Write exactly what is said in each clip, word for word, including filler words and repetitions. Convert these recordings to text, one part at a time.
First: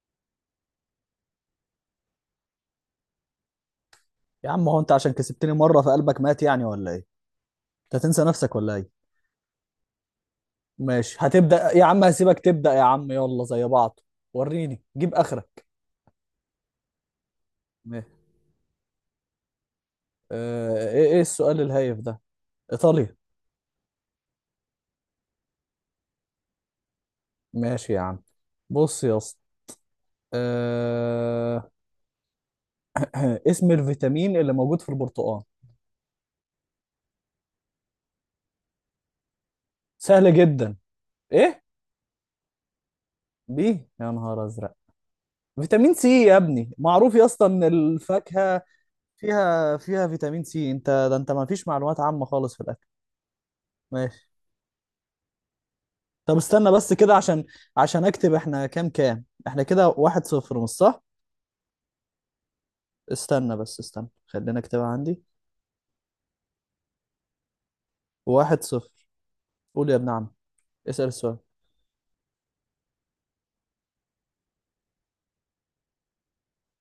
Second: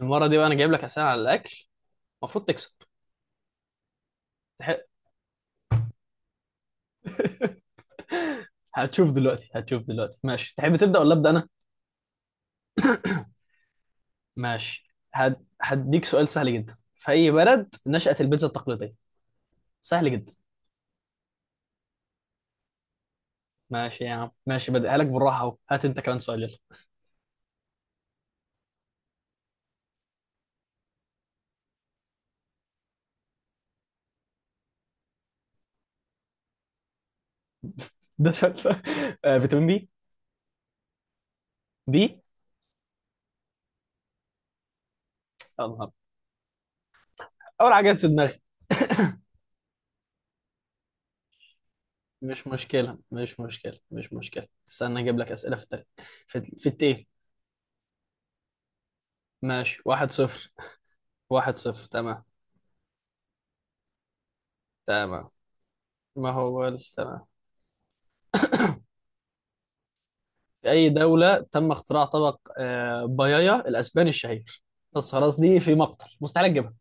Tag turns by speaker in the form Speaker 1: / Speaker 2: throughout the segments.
Speaker 1: المرة دي بقى أنا جايب لك أسئلة على الأكل. المفروض تكسب.
Speaker 2: يا عم،
Speaker 1: تح...
Speaker 2: هو انت عشان كسبتني مره فقلبك مات يعني ولا ايه؟ انت هتنسى نفسك ولا ايه؟
Speaker 1: هتشوف دلوقتي، هتشوف دلوقتي. ماشي، تحب تبدأ ولا
Speaker 2: ماشي،
Speaker 1: أبدأ أنا؟
Speaker 2: هتبدا يا عم، هسيبك تبدا يا عم، يلا زي بعض. وريني
Speaker 1: ماشي،
Speaker 2: جيب
Speaker 1: هد...
Speaker 2: اخرك.
Speaker 1: هديك سؤال سهل جدا، في أي بلد
Speaker 2: ماشي.
Speaker 1: نشأت البيتزا التقليدية؟ سهل جدا.
Speaker 2: آه، ايه ايه السؤال الهايف ده؟ ايطاليا.
Speaker 1: ماشي يا عم، ماشي، بديها لك بالراحة أهو، هات أنت كمان سؤال يلا.
Speaker 2: ماشي يا عم. بص يا اسطى. آه... اسم الفيتامين اللي موجود في البرتقال؟
Speaker 1: ده سؤال سهل. آه فيتامين بي.
Speaker 2: سهل جدا. ايه؟
Speaker 1: بي.
Speaker 2: بي. يا نهار ازرق!
Speaker 1: الله،
Speaker 2: فيتامين سي يا ابني، معروف يا اسطى ان
Speaker 1: أول حاجة جت في دماغي.
Speaker 2: الفاكهه فيها فيها فيتامين سي، انت ده انت ما فيش معلومات عامه
Speaker 1: مش
Speaker 2: خالص في الاكل.
Speaker 1: مشكلة، مش مشكلة، مش
Speaker 2: ماشي.
Speaker 1: مشكلة، استنى أجيب لك أسئلة في التاريخ.
Speaker 2: طب
Speaker 1: في, في
Speaker 2: استنى بس
Speaker 1: التين.
Speaker 2: كده عشان عشان اكتب، احنا كام كام احنا
Speaker 1: ماشي،
Speaker 2: كده
Speaker 1: واحد
Speaker 2: واحد
Speaker 1: صفر.
Speaker 2: صفر مش صح؟
Speaker 1: واحد صفر تمام.
Speaker 2: استنى بس، استنى، خلينا اكتبها عندي.
Speaker 1: تمام، ما هو ال- تمام.
Speaker 2: واحد صفر. قول يا ابن عم.
Speaker 1: في أي
Speaker 2: اسأل السؤال.
Speaker 1: دولة تم اختراع طبق آه، بايايا الأسباني الشهير؟ بس خلاص، دي في مقتل، مستحيل أجيبها.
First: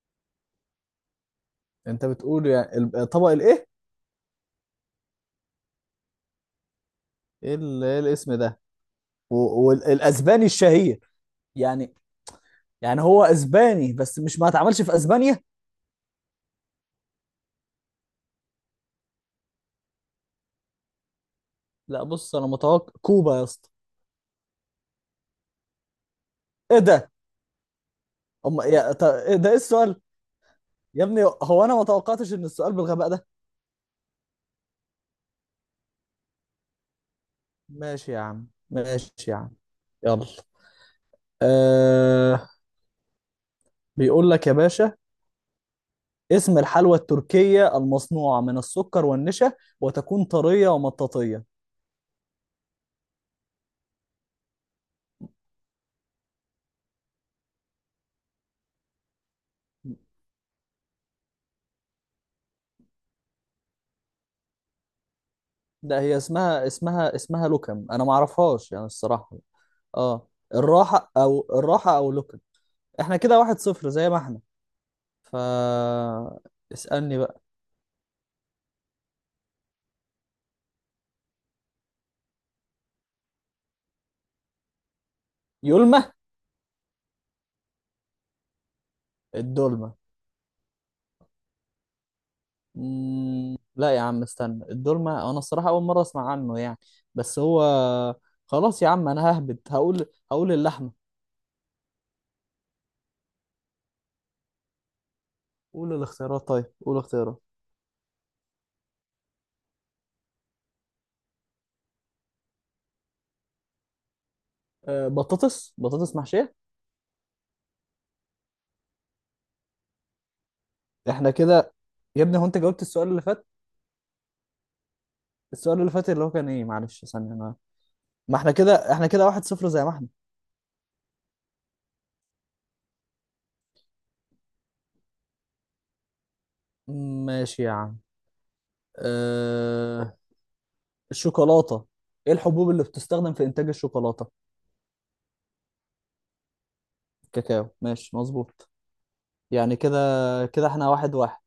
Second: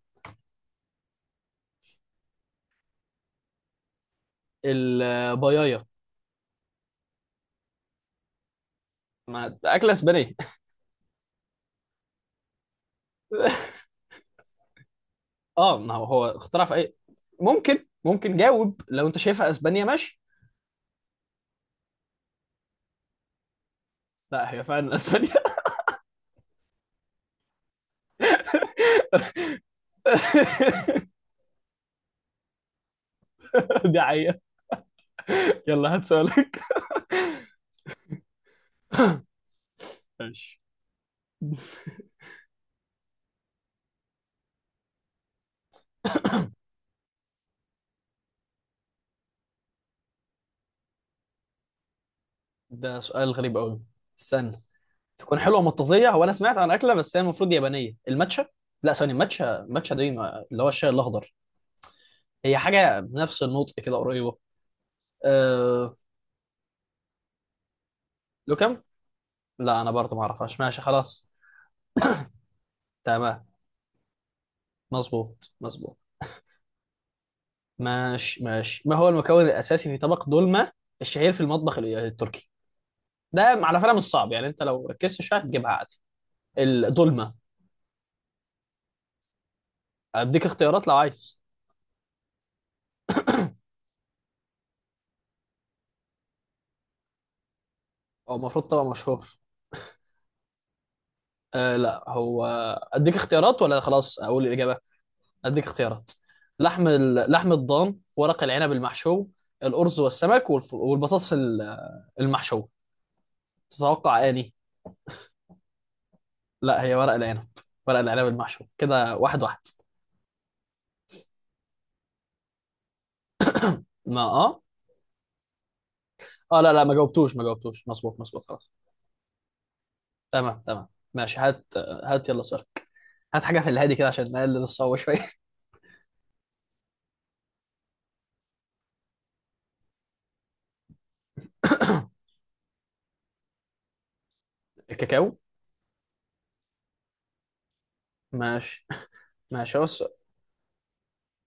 Speaker 2: انت بتقول يعني ال- طبق الايه؟
Speaker 1: البايايا،
Speaker 2: ايه ال- إيه الاسم ده؟
Speaker 1: ما
Speaker 2: و-
Speaker 1: أكلة أسبانية.
Speaker 2: والاسباني الشهير يعني؟ يعني هو اسباني بس مش ما اتعملش في اسبانيا؟
Speaker 1: اه ما هو هو اختراع في أي؟ ممكن، ممكن جاوب، لو أنت شايفها أسبانيا ماشي.
Speaker 2: لا، بص انا متوقع كوبا يا اسطى.
Speaker 1: لا هي فعلا أسبانيا.
Speaker 2: ايه ده؟ أم... يا... ط... إيه ده، ايه السؤال؟ يا ابني، هو انا ما توقعتش ان السؤال بالغباء ده.
Speaker 1: دي حقيقة. يلا هات سؤالك.
Speaker 2: ماشي يا عم، ماشي يا عم. يلا.
Speaker 1: ماشي.
Speaker 2: أه... بيقول لك يا باشا، اسم الحلوى التركية المصنوعة من السكر والنشا وتكون طرية ومطاطية؟
Speaker 1: ده سؤال غريب قوي. استنى، تكون حلوة مطاطية، هو أنا سمعت عن أكلة بس هي المفروض يابانية، الماتشا. لا ثانية، ماتشا ماتشا دي ما- اللي هو الشاي الأخضر. هي حاجة بنفس النطق كده، قريبة. أه...
Speaker 2: ده هي اسمها اسمها اسمها لوكم، انا ما اعرفهاش
Speaker 1: لوكم؟
Speaker 2: يعني الصراحة.
Speaker 1: لا أنا برضه ما
Speaker 2: اه.
Speaker 1: أعرفهاش، ماشي
Speaker 2: الراحة
Speaker 1: خلاص.
Speaker 2: او الراحة او لوكم. احنا كده
Speaker 1: تمام،
Speaker 2: واحد صفر زي ما احنا. ف
Speaker 1: مظبوط مظبوط.
Speaker 2: اسألني بقى.
Speaker 1: ماشي ماشي، ما هو المكون الأساسي في طبق دولمة الشهير في المطبخ ال- التركي؟ ده على فكرة مش صعب، يعني أنت لو ركزت شوية هتجيبها عادي.
Speaker 2: يلمة.
Speaker 1: الدولمة.
Speaker 2: الدولمة.
Speaker 1: أديك اختيارات لو عايز.
Speaker 2: مم... لا يا عم، استنى، الدولمة انا الصراحة اول مرة اسمع عنه يعني، بس هو.
Speaker 1: هو المفروض
Speaker 2: خلاص
Speaker 1: طبق
Speaker 2: يا عم، انا
Speaker 1: مشهور.
Speaker 2: ههبد هقول هقول اللحمة.
Speaker 1: أه لا، هو أديك اختيارات، ولا خلاص أقول الإجابة؟ اديك
Speaker 2: قول
Speaker 1: اختيارات.
Speaker 2: الاختيارات، طيب
Speaker 1: لحم
Speaker 2: قول
Speaker 1: ال-
Speaker 2: الاختيارات.
Speaker 1: لحم الضان، ورق العنب المحشو، الارز والسمك، والف- والبطاطس ال- المحشوه. تتوقع اني؟
Speaker 2: آه، بطاطس بطاطس محشية.
Speaker 1: لا هي ورق العنب، ورق العنب المحشو. كده واحد واحد.
Speaker 2: احنا كده. يا ابني، هو انت جاوبت السؤال اللي فات
Speaker 1: ما اه،
Speaker 2: السؤال اللي فات اللي هو كان
Speaker 1: اه
Speaker 2: ايه،
Speaker 1: لا لا، ما
Speaker 2: معلش، ثانية
Speaker 1: جاوبتوش ما
Speaker 2: انا.
Speaker 1: جاوبتوش. مظبوط
Speaker 2: ما
Speaker 1: مظبوط
Speaker 2: احنا
Speaker 1: خلاص.
Speaker 2: كده احنا كده واحد صفر زي ما احنا.
Speaker 1: تمام تمام. ماشي، هات هات يلا سؤالك، هات حاجه في الهادي كده عشان نقلل الصعوبه شويه.
Speaker 2: ماشي يا عم. اه... الشوكولاتة، ايه الحبوب اللي بتستخدم في انتاج الشوكولاتة؟
Speaker 1: الكاكاو.
Speaker 2: الكاكاو، ماشي مظبوط.
Speaker 1: ماشي
Speaker 2: يعني
Speaker 1: ماشي. هو
Speaker 2: كده، كده احنا واحد واحد.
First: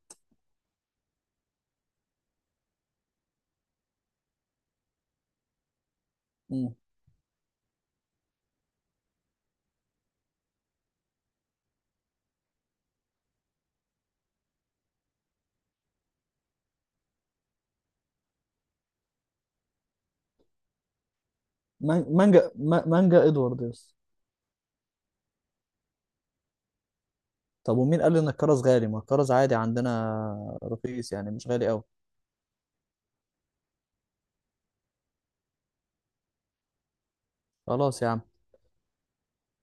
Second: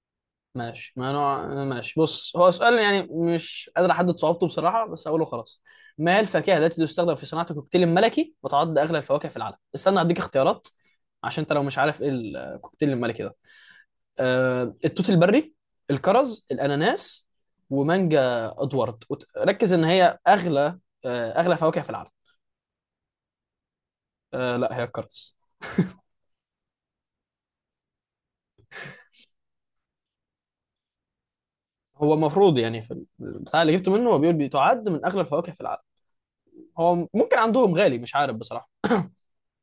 Speaker 1: ماشي، ما نوع، ماشي بص، هو سؤال يعني مش قادر احدد صعوبته بصراحه، بس اقوله خلاص. ما هي الفاكهه
Speaker 2: مم.
Speaker 1: التي تستخدم في صناعه الكوكتيل الملكي، وتعد اغلى الفواكه في العالم؟ استنى اديك اختيارات، عشان انت لو مش عارف ايه الكوكتيل الملكي ده. آه التوت البري، الكرز، الاناناس، ومانجا ادوارد. وت- ركز ان هي اغلى، آه اغلى فواكه في
Speaker 2: مان-
Speaker 1: العالم.
Speaker 2: مانجا ما- مانجا ادوارد يس.
Speaker 1: آه لا، هي الكرز.
Speaker 2: طب ومين قال ان الكرز غالي؟ ما الكرز عادي عندنا، رخيص يعني، مش غالي قوي.
Speaker 1: هو المفروض يعني في البتاع اللي جبته منه هو بيقول بتعد من اغلى الفواكه في العالم، هو ممكن عندهم غالي،
Speaker 2: خلاص يا
Speaker 1: مش
Speaker 2: عم،
Speaker 1: عارف بصراحه.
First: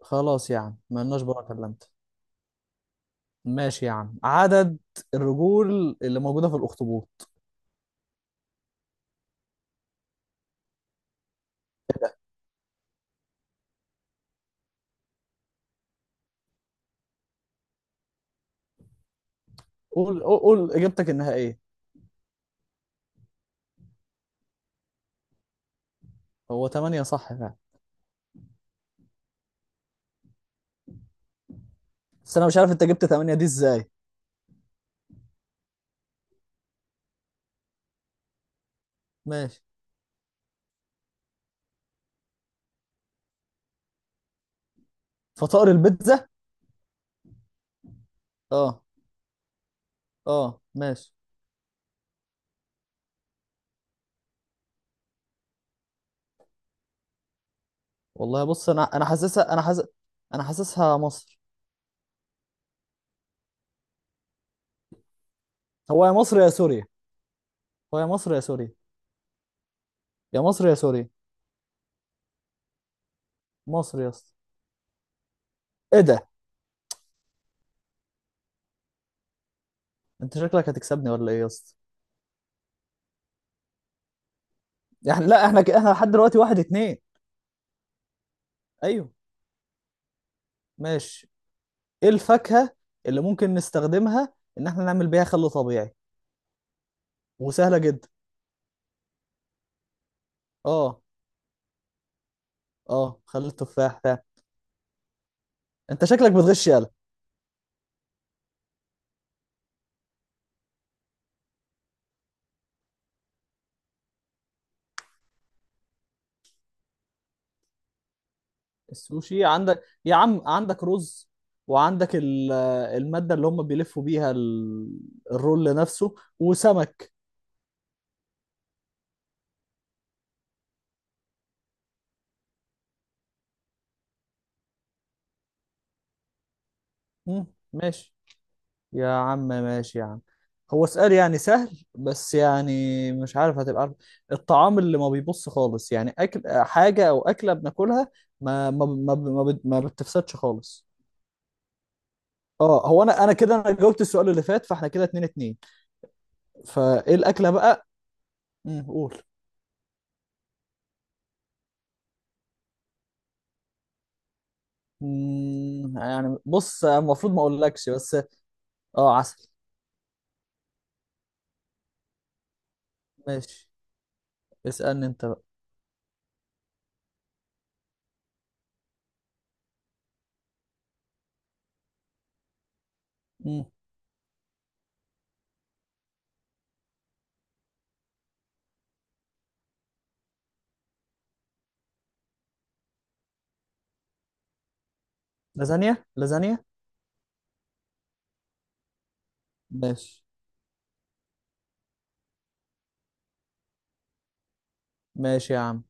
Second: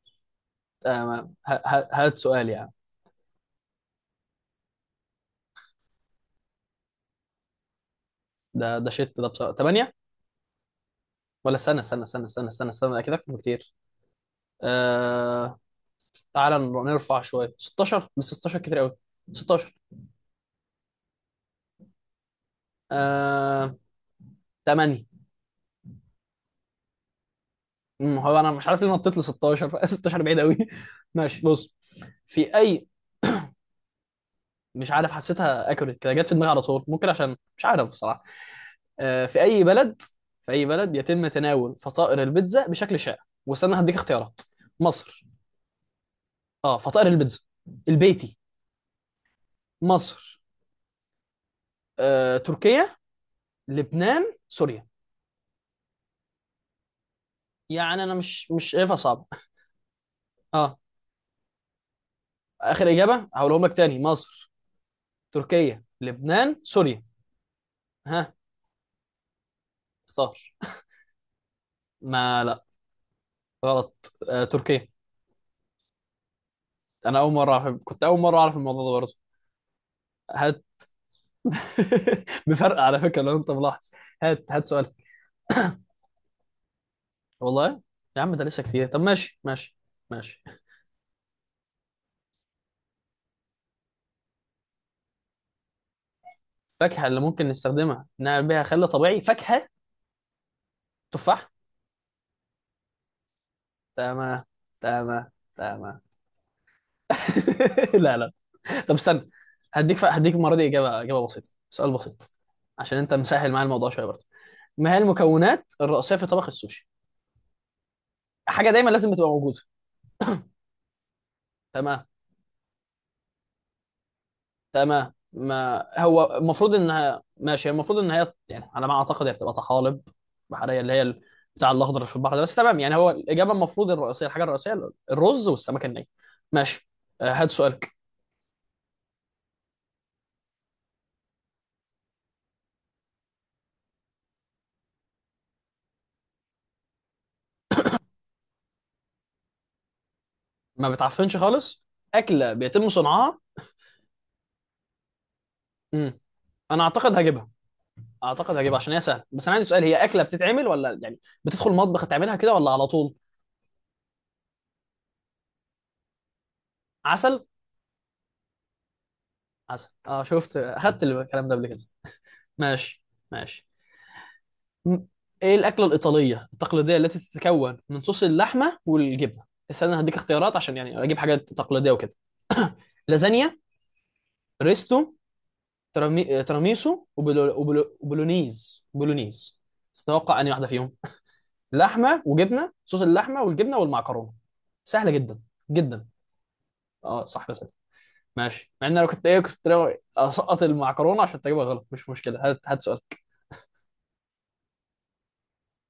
Speaker 2: خلاص يا عم مالناش
Speaker 1: تمام،
Speaker 2: بقى
Speaker 1: ه- ه-
Speaker 2: كلمت.
Speaker 1: هات سؤال يعني.
Speaker 2: ماشي يا عم، عدد الرجول اللي موجودة في الأخطبوط؟
Speaker 1: ده ده شت، ده بصراحة تمانية. ولا استنى استنى استنى استنى استنى استنى، اكيد اكتر بكتير. آه... تعالى نر- نرفع شويه، ستاشر، بس ستاشر كتير قوي. ستاشر.
Speaker 2: قول قول قول إجابتك النهائية.
Speaker 1: آه... تمانية.
Speaker 2: هو تمانية صح فعلا.
Speaker 1: أمم، هو انا مش عارف ليه نطيت ل ستاشر. ستاشر بعيد قوي. ماشي بص،
Speaker 2: بس أنا
Speaker 1: في
Speaker 2: مش عارف أنت
Speaker 1: اي،
Speaker 2: جبت تمانية دي إزاي.
Speaker 1: مش عارف، حسيتها اكوريت كده، جت في دماغي على طول، ممكن عشان، مش عارف بصراحه. آه... في
Speaker 2: ماشي.
Speaker 1: اي بلد، في اي بلد يتم تناول فطائر البيتزا بشكل شائع؟ واستنى هديك اختيارات. مصر،
Speaker 2: فطائر البيتزا.
Speaker 1: اه فطائر البيتزا، البيتي،
Speaker 2: أه.
Speaker 1: مصر،
Speaker 2: أه، ماشي.
Speaker 1: آه، تركيا، لبنان، سوريا. يعني انا
Speaker 2: والله
Speaker 1: مش، مش
Speaker 2: بص، أنا
Speaker 1: شايفها
Speaker 2: أنا
Speaker 1: صعبه.
Speaker 2: حاسسها أنا حاسس أنا
Speaker 1: اه
Speaker 2: حاسسها مصر.
Speaker 1: اخر اجابه هقولهم لك تاني، مصر، تركيا،
Speaker 2: هو يا مصر يا
Speaker 1: لبنان،
Speaker 2: سوريا،
Speaker 1: سوريا.
Speaker 2: هو يا
Speaker 1: ها،
Speaker 2: مصر يا سوريا.
Speaker 1: اختار.
Speaker 2: يا مصر يا سوريا.
Speaker 1: ما لا،
Speaker 2: مصر يا
Speaker 1: غلط،
Speaker 2: اسطى.
Speaker 1: آه، تركيا.
Speaker 2: إيه ده؟
Speaker 1: انا اول مره اعرف، كنت اول مره اعرف الموضوع ده برضه.
Speaker 2: أنت
Speaker 1: هات.
Speaker 2: شكلك هتكسبني ولا إيه يا اسطى؟
Speaker 1: بفرق على فكره لو انت ملاحظ. هات هات سؤال.
Speaker 2: يعني لا، إحنا ك... إحنا لحد دلوقتي واحد اتنين.
Speaker 1: والله يا عم ده لسه كتير، طب
Speaker 2: أيوه.
Speaker 1: ماشي ماشي. ماشي.
Speaker 2: ماشي. ايه الفاكهة اللي ممكن نستخدمها ان احنا نعمل بيها خل طبيعي،
Speaker 1: فاكهه اللي ممكن
Speaker 2: وسهلة
Speaker 1: نستخدمها
Speaker 2: جدا؟
Speaker 1: نعمل بيها خل طبيعي، فاكهه،
Speaker 2: اه.
Speaker 1: تفاح.
Speaker 2: اه، خل التفاح فعلا.
Speaker 1: تمام تمام تمام.
Speaker 2: انت شكلك بتغش، يالا.
Speaker 1: لا لا. طب استنى، هديك ف... هديك المره دي اجابه، اجابه بسيطه، سؤال بسيط، عشان انت مسهل معايا الموضوع شويه برضه. ما هي المكونات الرئيسيه في طبخ السوشي؟ حاجه دايما لازم تبقى
Speaker 2: السوشي
Speaker 1: موجوده.
Speaker 2: عندك يا عم، عندك رز،
Speaker 1: تمام،
Speaker 2: وعندك ال- المادة اللي هم بيلفوا بيها ال-
Speaker 1: تمام.
Speaker 2: الرول
Speaker 1: ما
Speaker 2: نفسه،
Speaker 1: هو المفروض
Speaker 2: وسمك.
Speaker 1: انها، ماشي المفروض ان هي يعني على ما اعتقد هي بتبقى طحالب بحريه، اللي هي ال- بتاع الاخضر اللي في البحر ده، بس تمام يعني. هو الاجابه المفروض الرئيسيه، الحاجه الرئيسيه، الرز والسمك الني. ماشي. آه،
Speaker 2: مم.
Speaker 1: هات سؤالك.
Speaker 2: ماشي يا عم، ماشي يا عم. هو سؤال يعني سهل، بس يعني مش عارف هتبقى عارف. الطعام اللي ما بيبص خالص، يعني اكل حاجة او اكلة بناكلها ما ما ما ما بت- ما بتفسدش خالص.
Speaker 1: ما بتعفنش خالص، اكله
Speaker 2: اه،
Speaker 1: بيتم
Speaker 2: هو انا انا
Speaker 1: صنعها.
Speaker 2: كده انا جاوبت السؤال اللي فات، فاحنا كده اتنين اتنين.
Speaker 1: مم. انا اعتقد
Speaker 2: فايه
Speaker 1: هجيبها،
Speaker 2: الاكله بقى؟
Speaker 1: اعتقد هجيبها
Speaker 2: مم،
Speaker 1: عشان هي
Speaker 2: قول.
Speaker 1: سهله، بس انا عندي سؤال، هي اكله بتتعمل، ولا يعني بتدخل المطبخ تعملها كده ولا على طول؟
Speaker 2: مم، يعني بص المفروض ما
Speaker 1: عسل.
Speaker 2: اقولكش، بس. اه، عسل.
Speaker 1: عسل اه، شفت اخدت الكلام ده قبل كده. ماشي ماشي.
Speaker 2: ماشي.
Speaker 1: م-
Speaker 2: اسالني انت بقى.
Speaker 1: ايه الاكله الايطاليه التقليديه التي تتكون من صوص اللحمه والجبنه؟ استنى هديك اختيارات عشان يعني اجيب حاجات تقليديه وكده. لازانيا،
Speaker 2: مم.
Speaker 1: ريستو، ترامي... تراميسو، وبلو... وبلو... وبولونيز، بولونيز. تتوقع انهي واحده فيهم؟ لحمه وجبنه، صوص اللحمه والجبنه والمعكرونه. سهله جدا،
Speaker 2: لازانيا
Speaker 1: جدا.
Speaker 2: لازانيا.
Speaker 1: اه صح. ماشي، مع ان انا كنت ايه، كنت ناوي
Speaker 2: ماشي،
Speaker 1: اسقط المعكرونه عشان تجيبها غلط، مش مشكله. هات هات سؤال.
Speaker 2: ماشي يا عم.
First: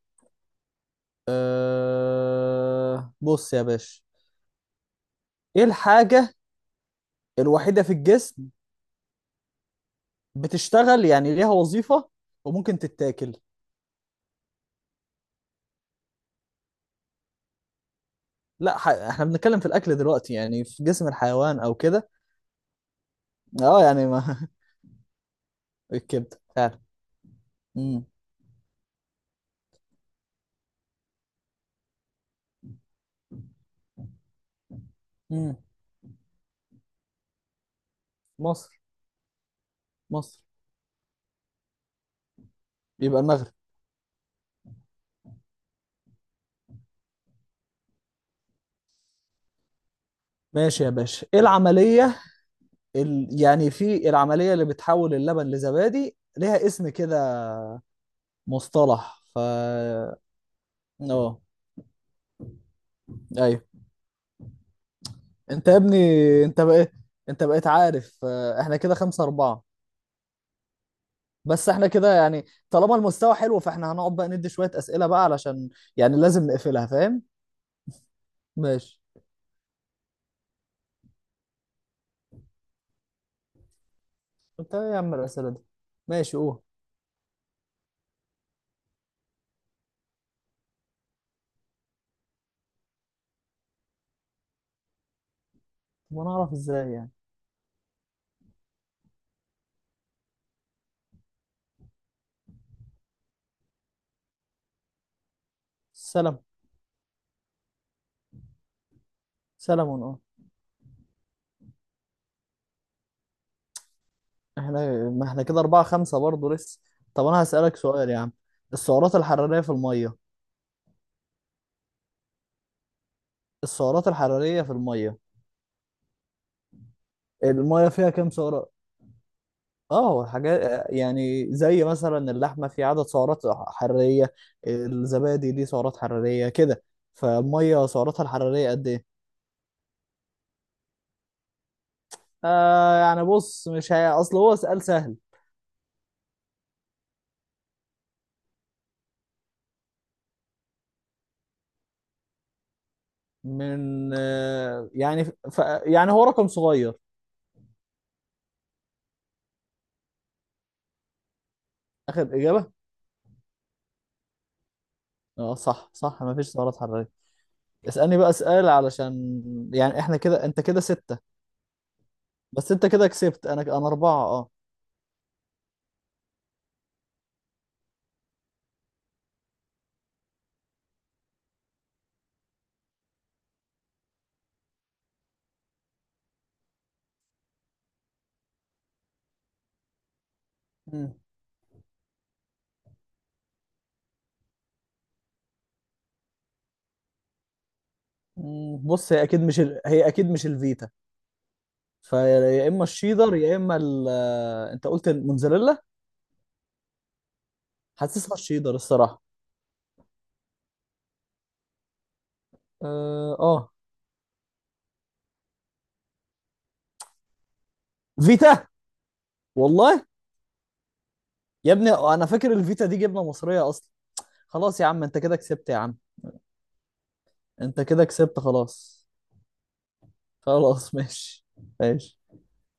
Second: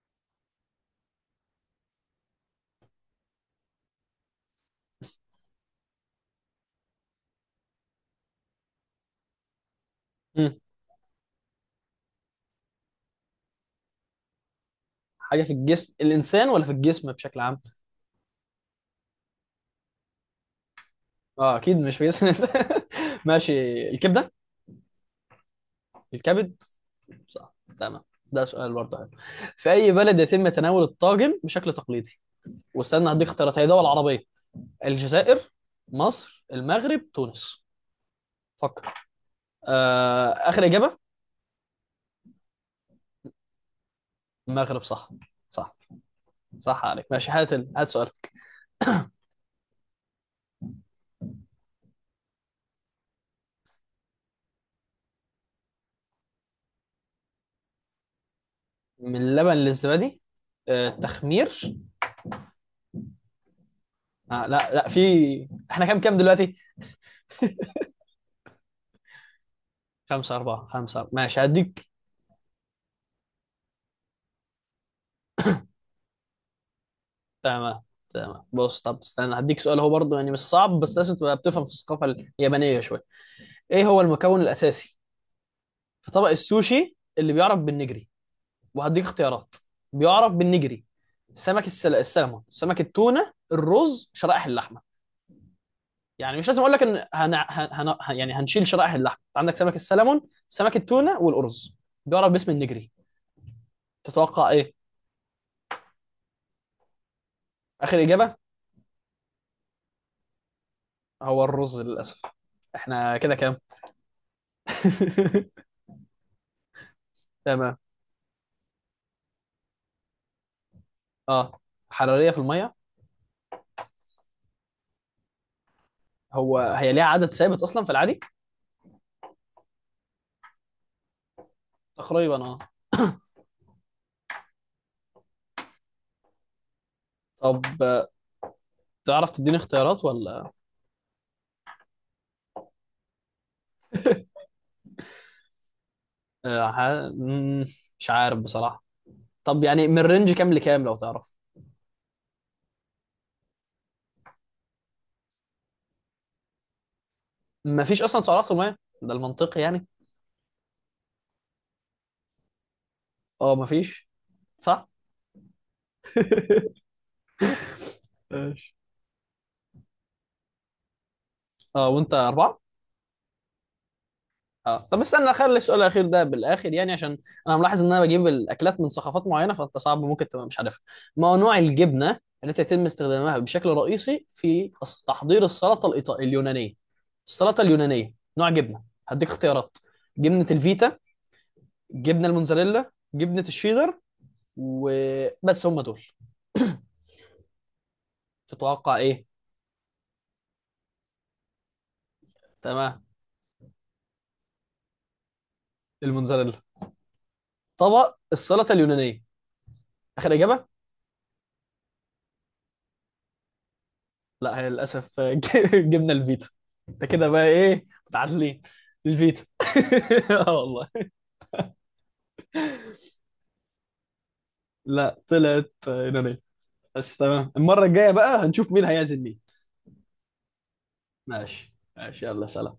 Speaker 2: أه... بص يا باشا، ايه الحاجه الوحيده في الجسم
Speaker 1: مم.
Speaker 2: بتشتغل يعني ليها وظيفه وممكن تتاكل؟
Speaker 1: حاجه في الجسم الانسان، ولا في الجسم بشكل عام؟
Speaker 2: لا ح... احنا بنتكلم في الاكل دلوقتي، يعني في جسم
Speaker 1: اه
Speaker 2: الحيوان او
Speaker 1: اكيد مش في
Speaker 2: كده.
Speaker 1: جسم الإنسان.
Speaker 2: اه
Speaker 1: ماشي.
Speaker 2: يعني
Speaker 1: الكبده.
Speaker 2: ما. الكبده
Speaker 1: الكبد،
Speaker 2: فعلا.
Speaker 1: صح. تمام.
Speaker 2: مم.
Speaker 1: ده سؤال برضه حلو، في اي بلد يتم تناول الطاجن بشكل تقليدي؟ واستنى هديك اختيارات، هي دول عربيه. الجزائر،
Speaker 2: مم.
Speaker 1: مصر، المغرب، تونس.
Speaker 2: مصر.
Speaker 1: فكر. آه
Speaker 2: مصر
Speaker 1: اخر اجابه.
Speaker 2: يبقى المغرب.
Speaker 1: المغرب، صح. صح، صح عليك. ماشي، هات ال- هات سؤال.
Speaker 2: ماشي يا باشا، ايه العملية ال... يعني، في العملية اللي بتحول اللبن لزبادي ليها اسم كده،
Speaker 1: من
Speaker 2: مصطلح ف؟
Speaker 1: اللبن للزبادي، آه،
Speaker 2: اه.
Speaker 1: تخمير.
Speaker 2: ايوه.
Speaker 1: آه لا، لا في،
Speaker 2: انت يا
Speaker 1: احنا
Speaker 2: ابني،
Speaker 1: كام كام دلوقتي؟
Speaker 2: انت بقيت انت بقيت عارف، آه، احنا كده خمسة أربعة.
Speaker 1: خمسة أربعة. خمسة أربعة، ماشي
Speaker 2: بس
Speaker 1: هديك.
Speaker 2: احنا كده يعني طالما المستوى حلو، فاحنا هنقعد بقى ندي شوية أسئلة بقى علشان يعني لازم نقفلها، فاهم.
Speaker 1: تمام تمام. بص طب
Speaker 2: ماشي.
Speaker 1: استنى، هديك سؤال هو برضه يعني مش صعب، بس لازم تبقى بتفهم في الثقافة اليابانية شوية. ايه هو المكون
Speaker 2: انت ايه يا
Speaker 1: الأساسي
Speaker 2: عم الأسئلة دي؟
Speaker 1: في طبق
Speaker 2: ماشي، قول.
Speaker 1: السوشي اللي بيعرف بالنجري؟ وهديك اختيارات. بيعرف بالنجري. سمك السل... السلمون، سمك التونة، الرز، شرائح اللحمة.
Speaker 2: وانا
Speaker 1: يعني مش
Speaker 2: اعرف
Speaker 1: لازم اقول لك
Speaker 2: ازاي
Speaker 1: ان
Speaker 2: يعني؟
Speaker 1: هن... هن... هن... يعني هنشيل شرائح اللحم. أنت عندك سمك السلمون، سمك التونه، والارز، بيعرف باسم النجري، تتوقع ايه؟
Speaker 2: سلام،
Speaker 1: اخر اجابه.
Speaker 2: سلام.
Speaker 1: هو الرز للاسف. احنا كده كام؟
Speaker 2: احنا، ما احنا كده أربعة خمسة برضه لسه. طب أنا هسألك
Speaker 1: تمام.
Speaker 2: سؤال يا عم. السعرات الحرارية في المية؟
Speaker 1: اه، حراريه في الميه.
Speaker 2: السعرات الحرارية في المية،
Speaker 1: هو هي ليها عدد ثابت اصلا
Speaker 2: المية
Speaker 1: في
Speaker 2: فيها
Speaker 1: العادي؟
Speaker 2: كام سعرة؟ اه، حاجات يعني زي مثلا
Speaker 1: تقريبا اه.
Speaker 2: اللحمة في عدد سعرات حرارية، الزبادي دي سعرات حرارية كده،
Speaker 1: طب
Speaker 2: فالمية
Speaker 1: آه،
Speaker 2: سعراتها الحرارية قد ايه؟
Speaker 1: تعرف تديني اختيارات ولا؟
Speaker 2: آه يعني بص، مش هي اصل هو سؤال سهل.
Speaker 1: آه ح- مم، مش عارف بصراحه. طب يعني من رينج كام لكام لو تعرف؟
Speaker 2: من آه يعني، ف... يعني هو رقم صغير.
Speaker 1: مفيش اصلا سعرات في الميه، ده المنطقي يعني.
Speaker 2: اخر إجابة؟
Speaker 1: اه مفيش. صح.
Speaker 2: اه، صح صح، مفيش سعرات حرارية. اسألني بقى سؤال
Speaker 1: ماشي.
Speaker 2: علشان يعني احنا كده، انت كده ستة.
Speaker 1: اه، وانت اربعه.
Speaker 2: بس انت كده كسبت، انا انا اربعة، اه.
Speaker 1: اه طب استنى، اخلي السؤال الاخير ده بالاخر يعني، عشان انا ملاحظ ان انا بجيب الاكلات من ثقافات معينه فانت صعب ممكن تبقى مش عارفها. ما هو نوع الجبنه التي يتم استخدامها بشكل رئيسي في أص- تحضير السلطه الإيطا- اليونانيه؟ السلطه اليونانيه، نوع جبنه. هديك اختيارات. جبنه الفيتا،
Speaker 2: مم.
Speaker 1: جبنه الموتزاريلا، جبنه الشيدر، وبس هم دول.
Speaker 2: مم،
Speaker 1: تتوقع
Speaker 2: بص هي
Speaker 1: ايه؟
Speaker 2: اكيد مش ال... هي اكيد مش الفيتا. فيا اما
Speaker 1: تمام،
Speaker 2: الشيدر يا اما ال... آه، انت قلت الموتزاريلا.
Speaker 1: الموتزاريلا، طبق
Speaker 2: حاسسها
Speaker 1: السلطه
Speaker 2: الشيدر الصراحه.
Speaker 1: اليونانيه. اخر اجابه؟
Speaker 2: اه، آه.
Speaker 1: لا، هي للاسف جبنا الفيتا. ده كده بقى ايه، متعادلين.
Speaker 2: فيتا.
Speaker 1: الفيتا.
Speaker 2: والله.
Speaker 1: اه والله.
Speaker 2: يا ابني، انا فاكر الفيتا دي جبنه مصريه اصلا. خلاص يا عم، انت
Speaker 1: لا،
Speaker 2: كده كسبت
Speaker 1: طلعت
Speaker 2: يا عم.
Speaker 1: يونانية. بس تمام،
Speaker 2: انت
Speaker 1: المرة
Speaker 2: كده
Speaker 1: الجاية
Speaker 2: كسبت،
Speaker 1: بقى هنشوف مين
Speaker 2: خلاص.
Speaker 1: هيعزل مين.
Speaker 2: خلاص، ماشي،
Speaker 1: ماشي
Speaker 2: ماشي.
Speaker 1: ماشي، يلا سلام.